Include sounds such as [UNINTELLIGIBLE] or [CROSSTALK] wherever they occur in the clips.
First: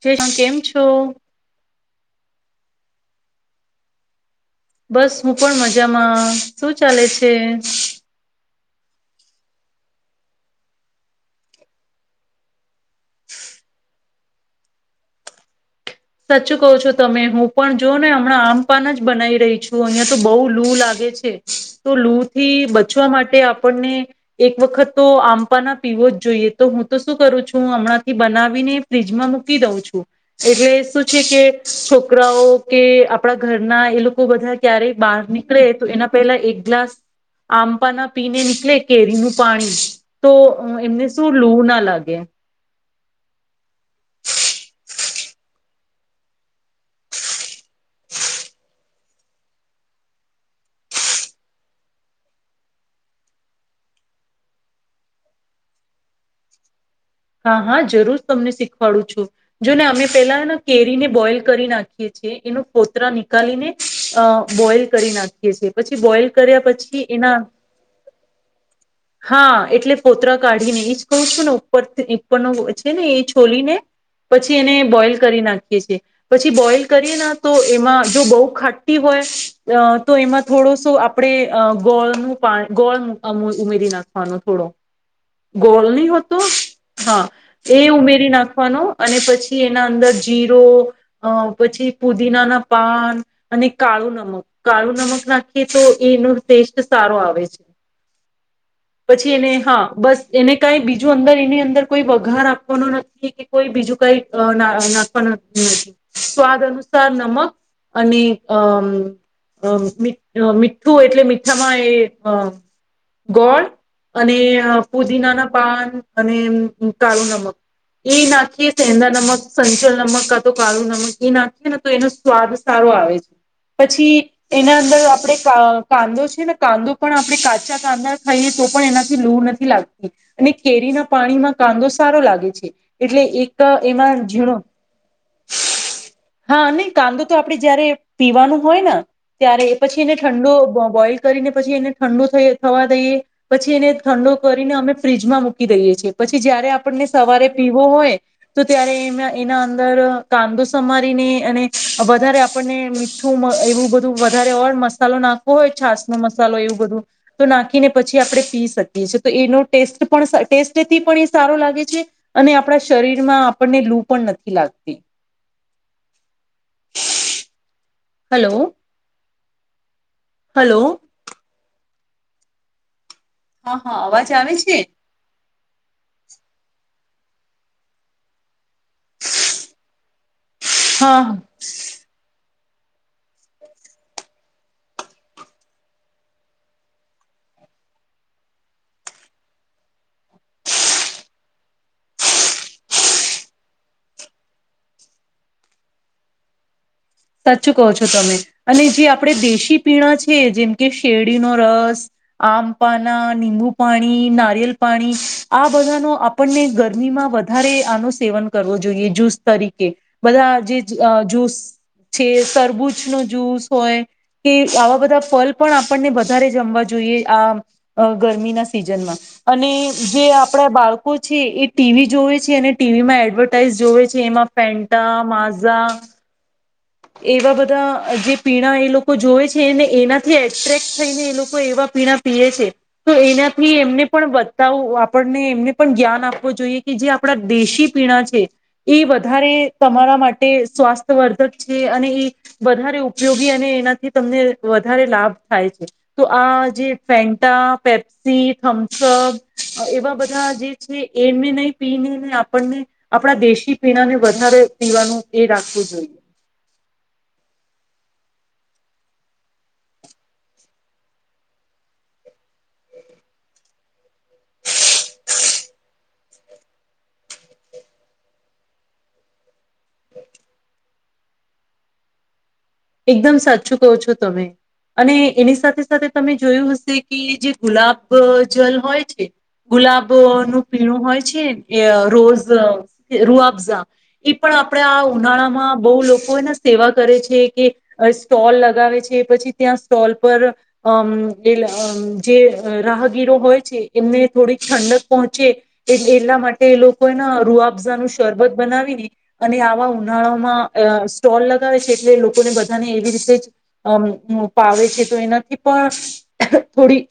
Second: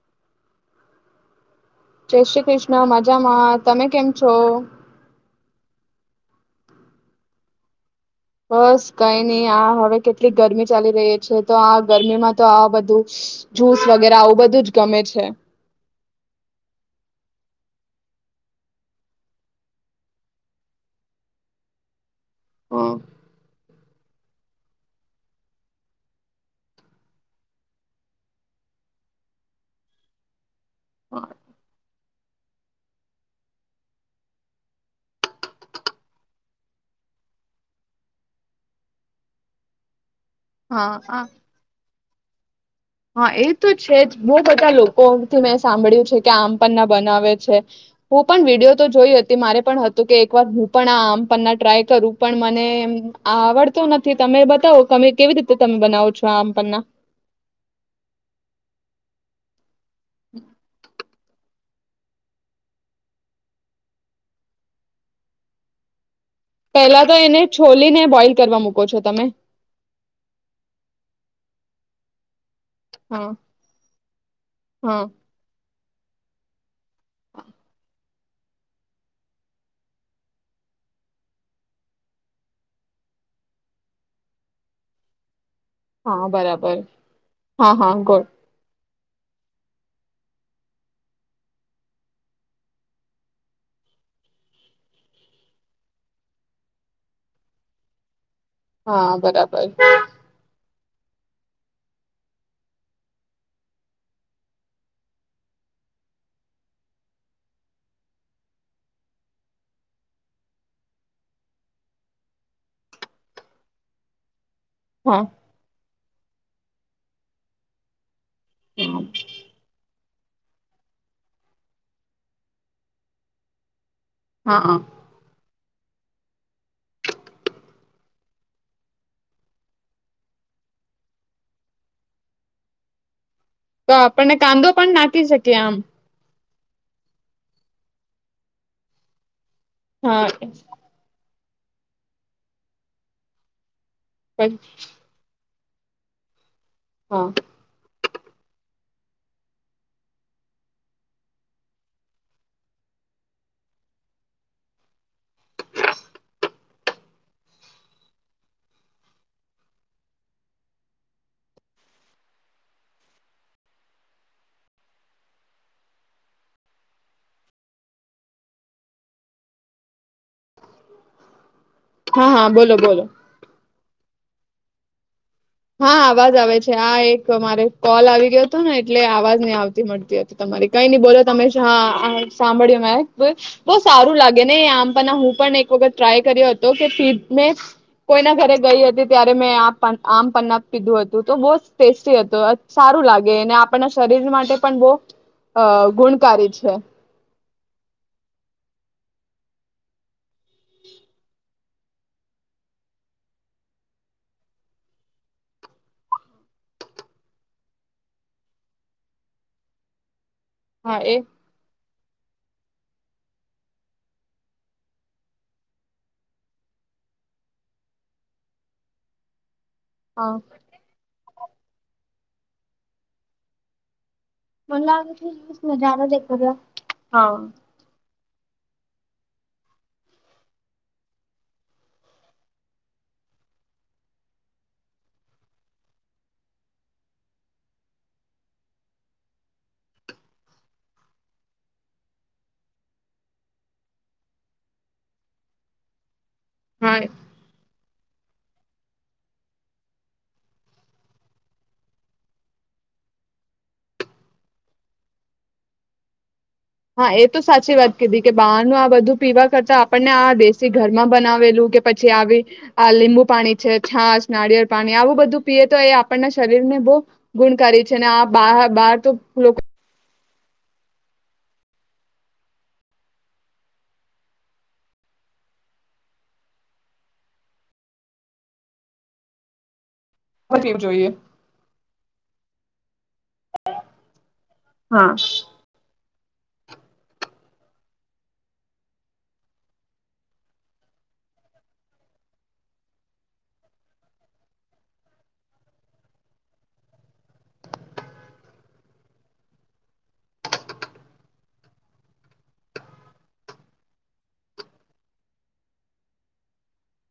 તું કેમ છો? જય શ્રી કૃષ્ણ મજામાં તમે કેમ છો? છો? બસ હું પણ મજામાં શું ચાલે છે બસ કઈ નહી આ હવે કેટલી ગરમી ચાલી રહી છે તો આ ગરમીમાં તો આ બધું જુસ વગેરે આવું બધું જ ગમે છે [UNINTELLIGIBLE] સાચું કહો છો તમે હું પણ જો ને હમણાં આમપન જ બનાવી રહી છું અહિયાં તો બહુ લુ લાગે છે, તો લૂ થી હમ. બચવા માટે આપણને એક વખત તો આંપાના પીવો જ જોઈએ તો હું તો શું કરું છું હમણાં થી બનાવીને ફ્રીજમાં મૂકી દઉં છું એટલે શું છે કે છોકરાઓ કે આપણા ઘરના એ લોકો બધા ક્યારેય બહાર નીકળે તો એના પહેલા એક ગ્લાસ આંપાના પીને નીકળે કેરીનું પાણી તો હા એમને હા શું લુ ના લાગે. હા એ તો છે જ બહુ બધા લોકોથી મેં સાંભળ્યું છે કે આમ પન્ના બનાવે છે, હું પણ વીડીયો તો જોઈ હતી મારે પણ હતું કે એક વાર હું પણ આ આમ પન્ના ટ્રાય કરું પણ મને આવડતો નથી તમે બતાવો તમે કેવી રીતે તમે બનાવો છો આ આમપન્ના? હા હા જરૂર તમને શીખવાડું છું. જો ને અમે પેલા કેરીને બોઈલ નાખી એ ફતરા નીિકળીને બોઈલ કરી નાખીએ છી પછી બોલ કર્યા પહેલા પછી તો એના, એને છોલીને બોઈલ કરવા મૂકો છો તમે હા એટલે ફતરા કાઢીને એજ કહ છું ને. ન [UNINTELLIGIBLE] છે ને એ હા છોલી ને, પછી એને હા બોઈલ કરી નાખીએ છીએ. પછી બોઈલ કરીએ ના તો એમાં જો બહુ ખાટી હોય, તો એમાં થોડોસો આપણે ગોળનું પા ગોળ ઉમેરી નાખવાનો થોડો. ગોલ ન હો હા તો બરાબર હા હા એ હા ગોળ ઉમેરી નાખવાનો. અને પછી એના અંદર જીરો, પછી પુદીનાના પાન અને કાળુ નમક કાળુ નમક નાખીએ તો એનો ટેસ્ટ સારો આવે છે. હા પછી એને બરાબર હા બસ એને કઈ બી બીજ અંદર એની અંદર કોઈ વઘાર નાખવાનો નથી કે કોઈ બીજું કઈ નાખવાનું નથી. સ્વાદ અનુસાર નમક અને અ મ મીઠું એટલે મીઠામાં એ ગોળ અને અ હા પુદીના ના પાન અને કાળુ નમક. [UNINTELLIGIBLE] નાખી સંદા નમક સંચોલ નમક. તો કાળું નમક એ નાખી ને તો એનો સ્વાદ સારો આવે છે. પછી હા હા એના અંદર આપણે ક કાંદો છે ને કાંદો પણ આપણે કાચા કાંદા ખાઈએ તો પણ એનાથી લૂર નથી લાગતી અને કેરી ના પાણીમાં કાંદો સારો લાગે છે એટલે એક. તો એમાં આપણને ઝીણો કાંદો પણ નાખી શકીએ આમ હા નહી કાંદો તો આપડણે જયારે પીવાનો હોય ને. ત્યારે પછી એને હા ઠંડો બોઈલ. કરીને પછી એને ઠંડો થ થવા દઈએ, પછી એને ઠંડ કરીને અમે ફ્રીજમાં મુકી. ઈએ છીએ પછી જયારે આપ આપણને હા સવારે પીવો હોય. તો ત્યારે એમાં એના અંદર કાંદો સમારીને અને વધારે આપણને મીઠું એવું બધું વધારે ઓર મસાલો નાખવો હોય છાસ નો મસાલો એવું બધું તો નાખીને પછી આપડણે પી શકીએ છે તો એનો ટેસ્ટ પણ ટેસ્ટથી પણ એ સારો લાગે છે અને આપણા શરીરમાં આપણને લુ પણ નથી લાગતી. Hello, hello. હા! હા! બોલો બોલો. હા હા અવાજ આવે છે. હા! અવાજ આવે છે આ એક મારે કોલ આવી ગયો હતો ને એટલે અવાજ નહી આવતી મળતી હતી. તમારે કઈ નઈ બોલો હા તમેશા હા. સાંભળ્યું મે બ સારું લાગે ને આમપ હું પણ એક વખત ટ્રાય કર્યો હતો કે ફ મેં કોઈના ઘરે ગઈ હતી ત્યારે મે. ના પીધું હતું તો બસ ટેસ્ટી હતો સારું લાગે આપણના શરીર માટે પણ બહ ગુણકારી છે. સાચું કહો છો તમે, અને જે આપણે દેશી પીણા છે જેમકે શેરડીનો રસ આમપાના નિબુ પાણી નારિયેલ પાણી, આ બધાનો આપણને ગરમીમાં વધારે આનો સેવન કરવો જોઈએ જ્યુસ તરીકે. બધા જે હા એ જૂસ. છે તરબૂજ નો જુસ હોય કે આવા બધા ફલ પણ આપણને વધારે જમવા જોઈએ આ ગરમીના સિઝનમાં. અને જે હા આપણા બાળકો. છે એ ટીવી જોવે છે, અને ટીવી માં એડવર્ટાઈઝ જોવે છે. કેેમાં મને પેન્ટ લાગે છે માઝા. નજારો દેખ હા એવા બધા જે પીણા એ લોકો જોવે છે ને એનાથી એટ્રેક્ટ થઈને એ લોકો એવા પીણા પીએ છે, તો એનાથી એમને પણ બતાવું આપણને એમને પણ જ્ઞાન આપવું જોઈએ કે જે આપણા દેશી પીણા છે, એ વધારે તમારા માટે સ્વાસ્થ્યવર્ધક અને એ વધારે ઉપયોગી અને એનાથી તમને વધારે લાભ થાય છે. તો આ જે હા ફેન્ટા પેપ. ી થમ્સઅપ એવા બધા જે છે એને નહી પીને ને આપણને આપણા દેશી પીણાને વધારે પીવાનું એ રાખવું જોઈએ. [UNINTELLIGIBLE] હા એ તો સાચી વાત કીધી કે બહારનું આ બધું પીવા કરતા આપણને આ દેશી ઘરમાં બનાવેલું કે પછી આવી, આ લીંબુ પાણી છે છાસ નારિયેળ પાણી આવું બધું પીએ તો એ આપણના શરીરને બહુ, ગુણકારી છે ને આ બ બહાર તો લોકો એકદમ સાચું કહો છો તમે અને એની સાથે સાથે તમે જોયું હશે કે જે ગુલાબ જલ હોય છે ગુલાબ. નું પીવું પીણું જોઈએ. હોય છે રોજ હ [UNINTELLIGIBLE] રૂઆબઝા, પણ આપણેે આ હા. ઉનાળા માં બહુ લોકો કોઈને સેવા કરે છે કે સ્ટોલ લગાવે છે પછી ત્યાં સ્ટોલ પર અમ એ જે રાહગીરો હોય છે એમને થોડીક ઠંડક પહોંચે એટલા માટે એ લોકો ના રૂઆફઝા નું શરબત બનાવીને અને આવા ઉનાળામાં સ્ટોલ લગાવે છે એટલે લોકોને બધાને એવી રીતે જ અ પાવે છે તો એનાથી પણ થોડી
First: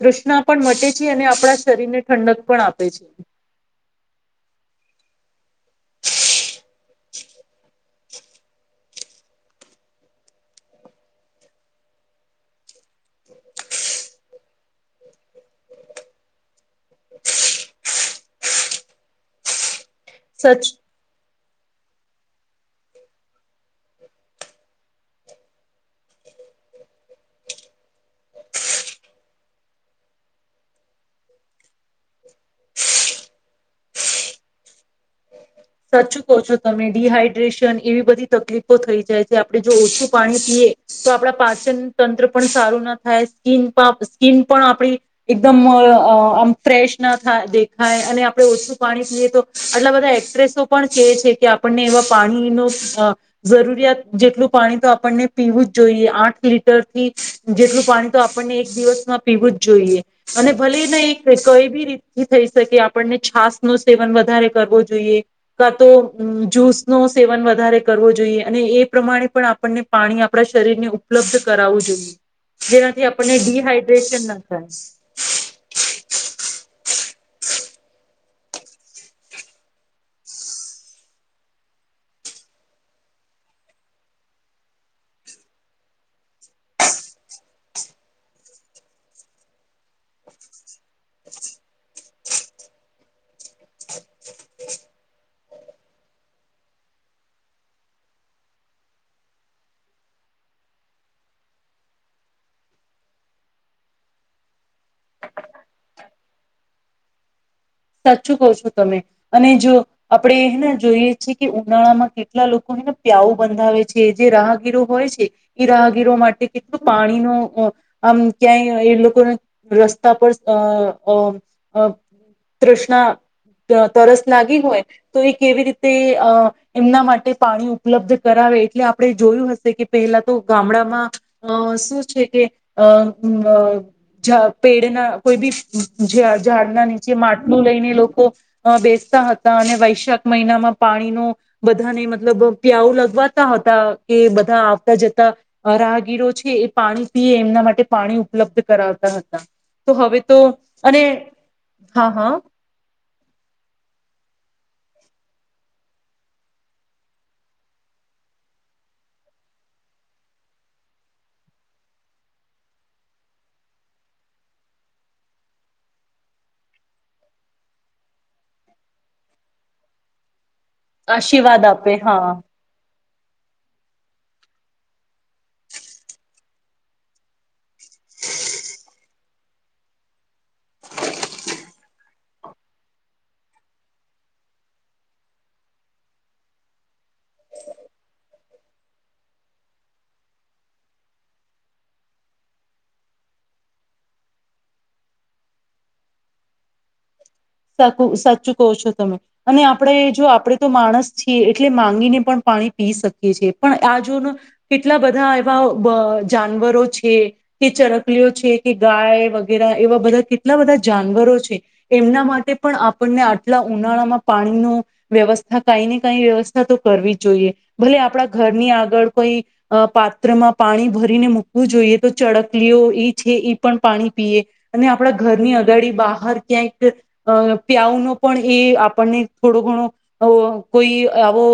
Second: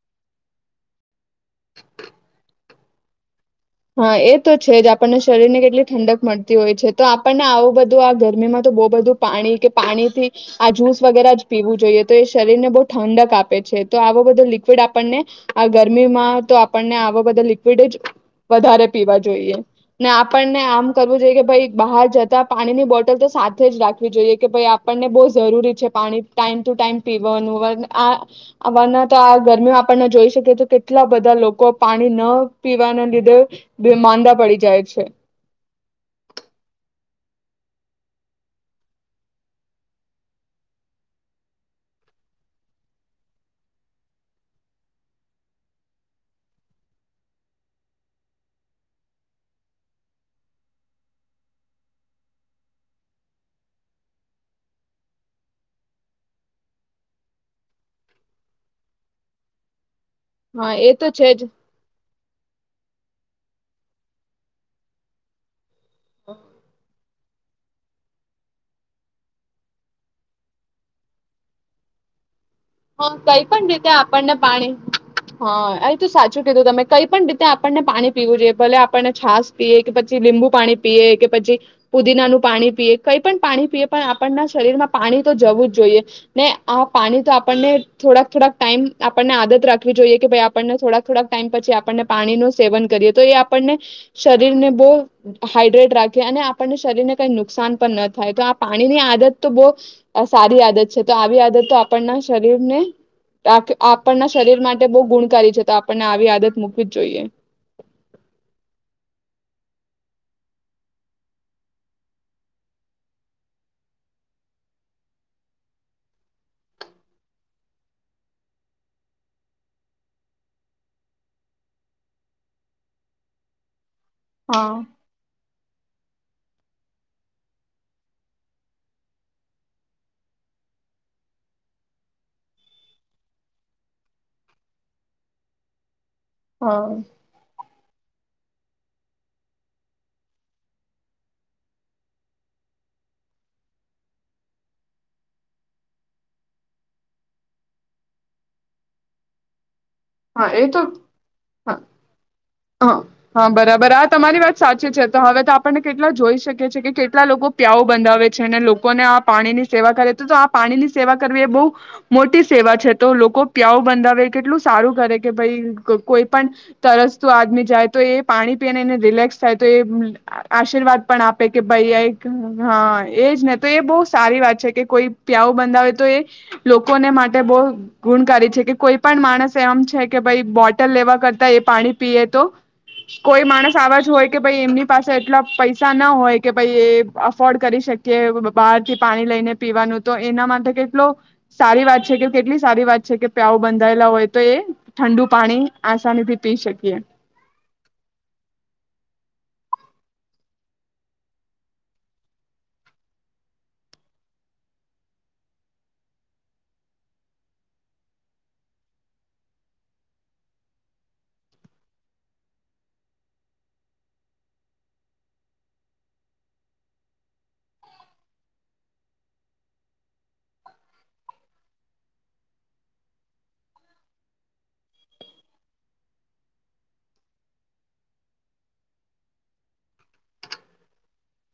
તૃષ્ણા પણ મટે છે અને આપણા શરીરને ઠંડક પણ આપે છે હા એ તો છે જ આપણને શરીર ને કેટલી ઠંડક મળતી હોય છે તો આપણને આવું બધું આ ગરમીમાં તો બહુ બધું પાણી કે પાણીથી આ જ્યુસ વગેરે જ પીવું જોઈએ તો એ શરીરને બહુ ઠંડક આપે છે તો આવો બધો લિક્વિડ આપણને આ ગરમીમાં તો આપણને આવા બધા લિક્વિડ જ વધારે પીવા જોઈએ ને આપણને સચ આમ કરવું જોઈએ કે ભાઈ બહાર જતા પાણીની બોટલ તો સાથે જ રાખવી જોઈએ કે ભાઈ આપણને બહ જરૂરી છે પાણી ટાઈમ ટુ ટાઈમ પીવાનું આ અના તો આ ગરમીઓ આપણને જોઈ શકીએ તો કેટલા બધા લોકો પાણી ન. પીવાનું દી માંદા પડી જાય છે. સાચું કહો છો તમે ડિહાઈડ્રેશન એવી બધી તકલીફો થઈ જાય છે આપડે જો ઓછું પાણી પીએ તો આપડા પાચન તંત્ર પણ સારું ના થાય સ્કીન સ્કીિન પણ આપણી એકદમ આમ ફ્રેશ ના થાય દેખાય અને આપડણે ઓછું પાણી પીએ તો આટલા બધા એ્રે પણ કે છે કે આપણને એવા પાણી ન જરૂરિયાત જેટલું પાણી તો આપણને પીવું જ જોઈએ આઠ લીટરથી જેટલું પાણી તો આપણને એક દિવસમાં પીવું જ જોઈએ. અને હા ભલે એ ન તો છે જ કોઈ બી રીતે થઈ શકે આપણને છાસ નું સેવન વધારે કરવો જોઈએ. તો જુસ નો સેવન વધારે કરવું જોઈએ અને એ પ્રમાણે પણ આપણને પાણી આપણા શરીરને ઉપલબ્ધ કરાવવું જોઈએ. જેનાથી હા આપણને કઈ પણ રીતે ડિહાઈડ્રેશન આપણને ના પાણી થાય હા અ તો સાચું કીધું તમે કઈ પણ રીતે આપણને પાણી પીવું જોઈએ ભલે આપણને છાસ પીએ. કે પછી લીંબુ પાણી પીએ કે પછી પુદીનાનું પાણી પીએ કઈ પણ પાણી પીએ પણ આપણના શરીરમાં પાણી તો જવું જ જોઈએ ને આ પાણી તો આ ટાઈ આપણને આદત રાખવી જોઈએ કે ભાઈ આપણને થોડાક થોડાક ટાઈમ પછી આપણને પાણી ન સેવન કરીએ તો એ આપણને, શરીર ને બહુ હાઈડ્રેટ રાખીએ અને આપણને શરીરને કઈ નુકસાન પણ ન થાય તો આ પાણીની આદત તો બહ, સારી આદત છે તો આવી આદત તો આપણના શરીર ને આપણના શરીર માટે બહ ગુણકારી છે તો આપણને આવી આદત મૂકવી જ જોઈએ. સાચું કહ છો તમે અને જો આપણેેેને જોઈએ છે કે ઉનાળામાં કેટલા લોકોને પ્યાવ બંધાવે છે જે રાહગીરો હોય છે એ રાહગીરો માટે કેટલું પાણીનો આમ ક્યાંય એ લોકોને રસ્તા પર તૃષ્ણા [UNINTELLIGIBLE] તરસ લાગી હા હોય તો એ કેવી રીતે તે અ એમના માટે પાણી ઉપલબ્ધ કરાવે એટલે આપણે જોયું હશે કે પહેલા તો ગામડામાં અ શું છે કે અ પેડના કોઈ બી જ હા ઝાડનાની [UNINTELLIGIBLE] જે માટલું લઈને લોકો અ બેસતા હતા અને વૈશાખ મહિનામાં પાણીનો, બધાને મતલબ પ્યાઉ લગવાતા હતા કે બધા આવતા જતા, રાહગીરો છે એ પાણી પીએ એમના માટે પાણી ઉપલબ્ધ કરાવતા હતા. તો હવે તો હા એ અને હા હા હા હા બરાબર આ તમારી વાત સાચી છે. તો હવે તો આપણને કેટલા જોઈ શકી છેી કે કેટલા લોકો પ્યાઉ બંધાવે છે અનેને લોકોને આ પાણીની સેવા કરે તો તો આ પાણીની સેવા કરવી એ બહુ મોટી સેવા છે, તો લોકો પ્યાઉ બંધાવે કેટલું સારું કરે કે ભાઈ કોઈ પણ તરસ આદમી જાય તો એ પાણી પીને એને રિલેક્સ થાય તો એ આશીર્વાદ પણ આપે આશીર્વાદ કે ભાઈ હા એક હા એજ ને તો એ બહ સારી વાત છે કે કોઈ પ્યાઉ બંધાવે તો એ લોકોને માટે બઉ ગુણકારી છે કે કોઈ પણ માણસ એમ છે કે ભઈ બોટલ લેવા કરતા એ પાણી પીએ તો કોઈ માણસ આવા જ હોય કે ભઈ એમની પાસે એટલા પૈસા ના હોય કે ભઈ અફોર્ડ કરી શકે કે બાર થી પાણી લઈને પીવાનું તો એના માટે કેટલો સારી વાત છે કે પ્યાઉં બંધાયેલા હોય તો એ ઠંડું પાણી આસાની થી પી શકે. એ શકું સાચું કહો છો તમે અને આપણે જો આપણેે તો માણસ છીએ એટલે માંગીને પણ પાણી પી શકે છીએ પણ આ જો નું કેટલા બધા એવા વા જાનવરો છે કે ચરકલીઓ છે કે ગાય વગેરે એવા બધા કેટલા બધા જાનવરો છે એમના મા કે પણ આપણને આટલા ઉનાળામાં પાણીનું વ્યવસ્થા કઈ ને કઈ વ્યવસ્થા તો કરવી જ જોઈએ ભલે આપણા ઘરની આગળ કોઈ પાત્રમાં પાણી ભરીને મૂકવું જોઈએ તો ચડકલીઓ એ છે એ પણ પાણી પીએ અને આપણા ઘરની અગાડી બહાર કંઈક અ પ્યાઉનો પણ એ આપણને થોડો ઘણો અવ કોઈ આવો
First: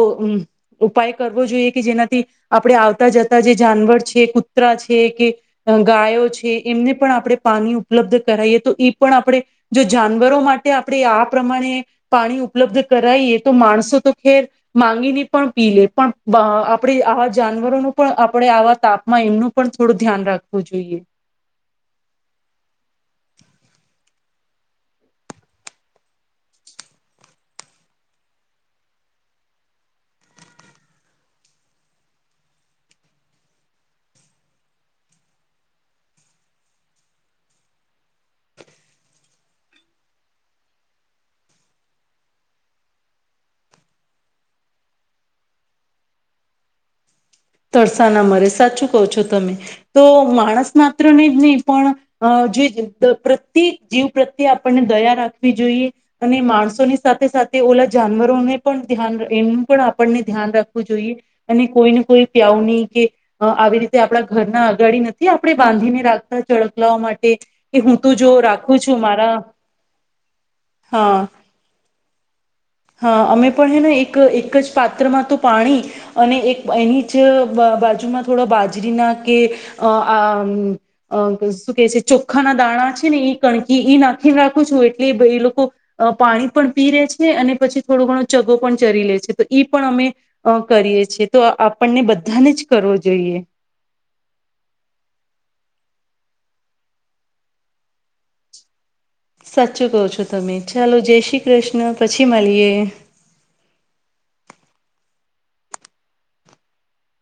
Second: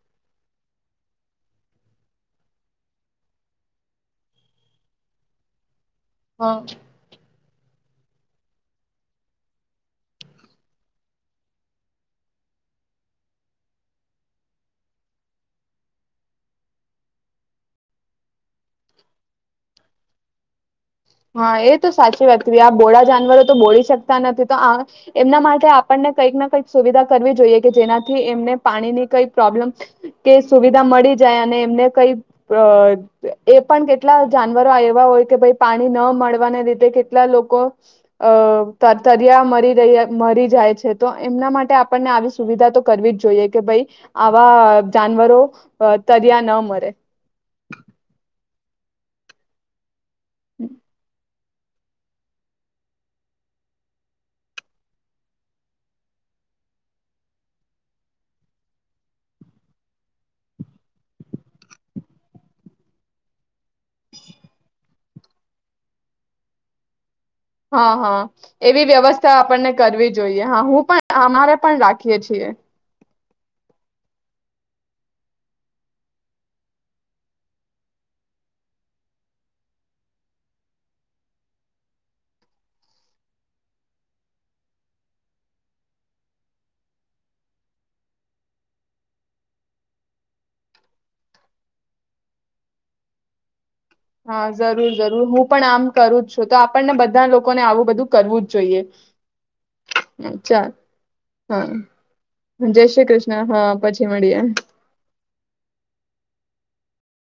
ઉપાય કરવો જોઈએ કે જેનાથી આપણે આવતા જતા જે જાનવર છે કૂતરા છે કે અ ગાયો હ છે એમને પણ આપડે પાણી ઉપલબ્ધ કરાઈએ તો ઈ પણ આપણે જો જાનવરોમા કે આપણે આ પ્રમાણે પાણી ઉપલબ્ધ કરાઈએ તો માણસો તો ખેર માંગીની પણ પીલે પણ આપણે આવા જાનવરોનું પણ આપણે આવા તાપમાં એમનું પણ થોડું ધ્યાન રાખવું જોઈએ. હા એ તો સાચી વાત કીધી આ બોળા જાનવરો તો બોળી શકતા નથી તો આ એમના માટે આપણને કંઈક ના કંઈક સુવિધા કરવી જોઈએ કે જેનાથી એમને પાણી ની કઈ પ્રોબ્લમ કે સુવિધા મળી જાય અને એમને કઈ અ એ પણ કેટલા જાનવરો એવા હોય કે ભઈ પાણી ન મળવાને લીધે કેટલા લોકો અ તરતર્યા મરી રહ્યા મરી જાય છે તો એમના માટે આપણને આવી સુવિધા તો કરવી જ જોઈએ કે ભઈ આવા જાનવરો અ તરીયા ન મરે. તરસા ના મરે સાચું કો છો તમે. તો માણસ માત્ર નેજ નઈ પણ અ જે પ્રત્યેક જીવ પ્રત્યે આપણને દયા રાખવી જોઈએ અને માણસોની સાથે સાથે ઓલા જાનવરો ને પણ ધ્યાન એનું પણ આપણને ધ્યાન રાખવું જોઈએ અને કોઈને કોઈ કે આવું ની કે અ આવી રીતે આપડા ઘરના અગાડી નથી આપણે બાંધીને રાખતા ચડકલાઓ માટે કે હ હું હ તો જો રાખું એવી છું વ્યવસ્થા મારા આપણને કરવી જોઈએ હા હું પણ અમારે પણ રાખીએ છીએ હ અમે પણ હેને એક એકજ પાત્રમાં તો પાણી અને એક એનીજ બ બાજુમાં થોડા બાજરીના કે અ આ શું કેહછે ચોખ્ખાના દાણા છે ને એ કણકી એ નાખીને રાખું છું એટલે ભઈ લોકો પાણી પણ પીલે છે અને પછી થોડો ઘણો ચગો પણ ચરી લે છે, તો ઈ પણ અમે અ કરીએ છીએ તો આપણને બધાને જ કરવો જોઈએ હા જરૂર જરૂર હું પણ આમ કરું છું તો આપણને બધા લોકોને આવું બધું કરવુંજ જોઈએ. સાચું કહો છો તમે ચાલ ચલો જય શ્રી હા કૃષ્ણ પછી મલીએ. જય શ્રી કૃષ્ણ હા પછી મળીએ.